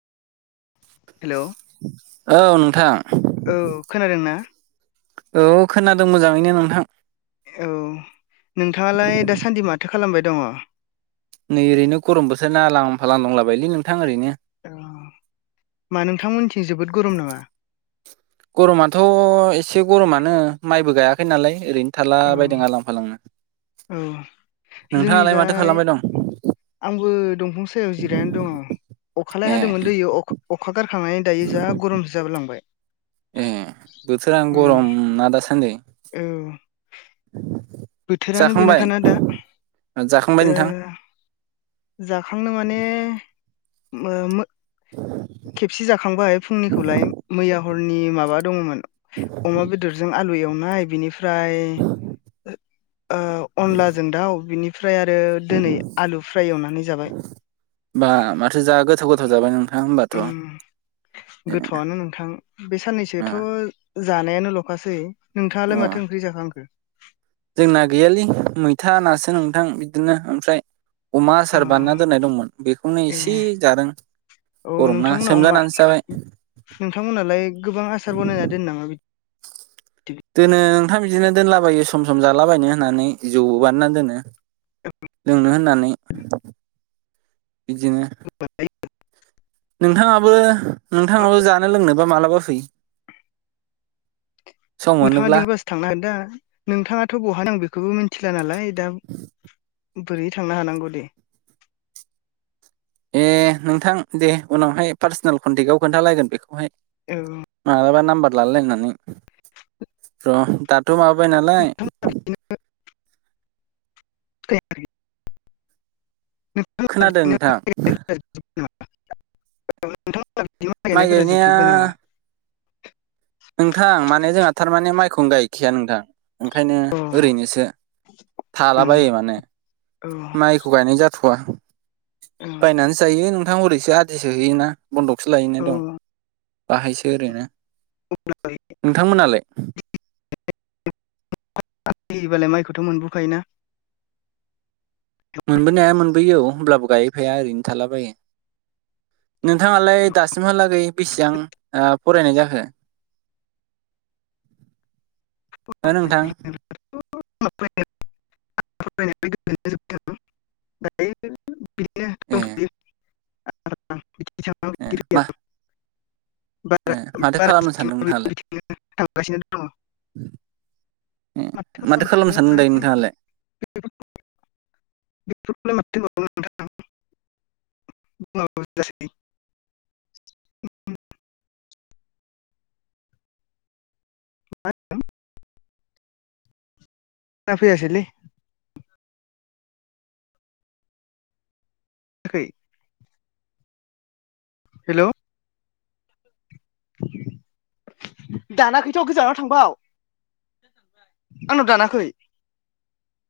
हेल' औ नोंथां औ खोनादों ना औ खोनादों मोजाङैनो नोंथां औ नोंथाङालाय दासान्दि माथो खालामबाय दङ? नै ओरैनो गरम बोथोर ना आलां फालां दंलाबायलै नोंथां ओरैनो औ मा नोंथांमोनथिं जोबोद गरम नामा? गरमाथ' एसे गरमानो माइबो गायाखै नालाय ओरैनो थाला औ बायदों आलां फालांनो औ जोंनि नोंथाङालाय माथो जाय खालामबाय दं आंबो दंफां सायाव जिरायनानै दङ अखालाय ए हादोंमोन दै अखा अखा गारखांनानै दायो जा गरमसो जाबोलांबाय ए बोथोरानो उम गरम ना दासान्दि औ बोथोरानो जाखांबाय बेनोखाना दा जाखांबाय ओ नोंथां जाखांनो माने ओ मो खेबसे जाखांबाय फुंनिखौलाय मैया हरनि माबा दङमोन अमा बेदरजों आलु एवनाय बिनिफ्राय। ओ अनलाजों दाउ बिनिफ्राय आरो दिनै आलु फ्राय एवनानै जाबाय। बा माथो जा गोथाव गोथाव जाबाय नों उम गोथावआनो नोंथां बे अ साननैसोथ' जानायानो ल'खासै अ नोंथाङालाय माथो ओंख्रि जाखांखो? जोंना गैयालै मैथा नासो नोंथां बिदिनो ओमफ्राय। अमा अ आसार बानायना दोननाय दंमोन बेखौनो ए एसे जादों। गरमना सोमजानानैसो जाबाय। नोंथांमोनहालाय गोबां आसार बनायना दोनो नामा बिदि दोनो नोंथां बिदिनो दोनलाबायो सम सम जालाबायनो होननानै जौ बानायनानै दोनो। लोंनो होननानै इदिनो। [unintelligible] नोंथाङाबो नोंथाङाबो जानो लोंनोबा मालाबा फै। सम नोंथाङा मोनोब्ला लिंबासो थांनो हागोन दा नोंथाङाथ' बहानि आं बेखौबो मिथिला नालाय दा बोरै थांनो हानांगौ दे। ए नोंथां दे उनावहाय पार्सनेल कनटेक्आव खोन्थालायगोन बेखौहाय। औ। मालाबा नामबार लालायनायनानै। र' दाथ' माबाबाय नालाय। नोंथांमोना [unintelligible] खोनादों नोंथां माइ [unintelligible] गायनाया जोबजुबबाय नामा? नोंथां माने जोंहा थारमाने माइखौनो गायखाया नोंथां। ओंखायनो अ ओरैनोसो ओं थालाबायो माने औ माइखौ गायनाय जा थ'आ। ओं नानै जायो नोंथां ओरैसो आदिसो होयोना बन्दकसो लायैनाय औ दं। बाहायसो आरोना अब्ला नोंथांमोनहालाय? [unintelligible] होयोबालाय माइखौथ' मोनबोखायोना। मोनबोनाया मोनबोयो औ होमब्लाबो गायहैफाया ओरैनो थालाबायो। नोंथाङालाय दासिमहालागै बेसेबां ओ फरायनाय जाखो? [inaudible] हो नोंथां? [inaudible] [unintelligible] [unintelligible] ए ए [unintelligible] मा ए माथो खालामनो सानदों नोंथाङालाय? दंथ'यो थांगासिनो दङ उम माथो खालामनो सानदों दायो नोंथाङालाय? [unintelligible] [unintelligible] [unintelligible] खोना फैयासैलै। [unintelligible] हेल'। दाना खैथ' गोजानाव थांबाव। आंनाव दानाखै।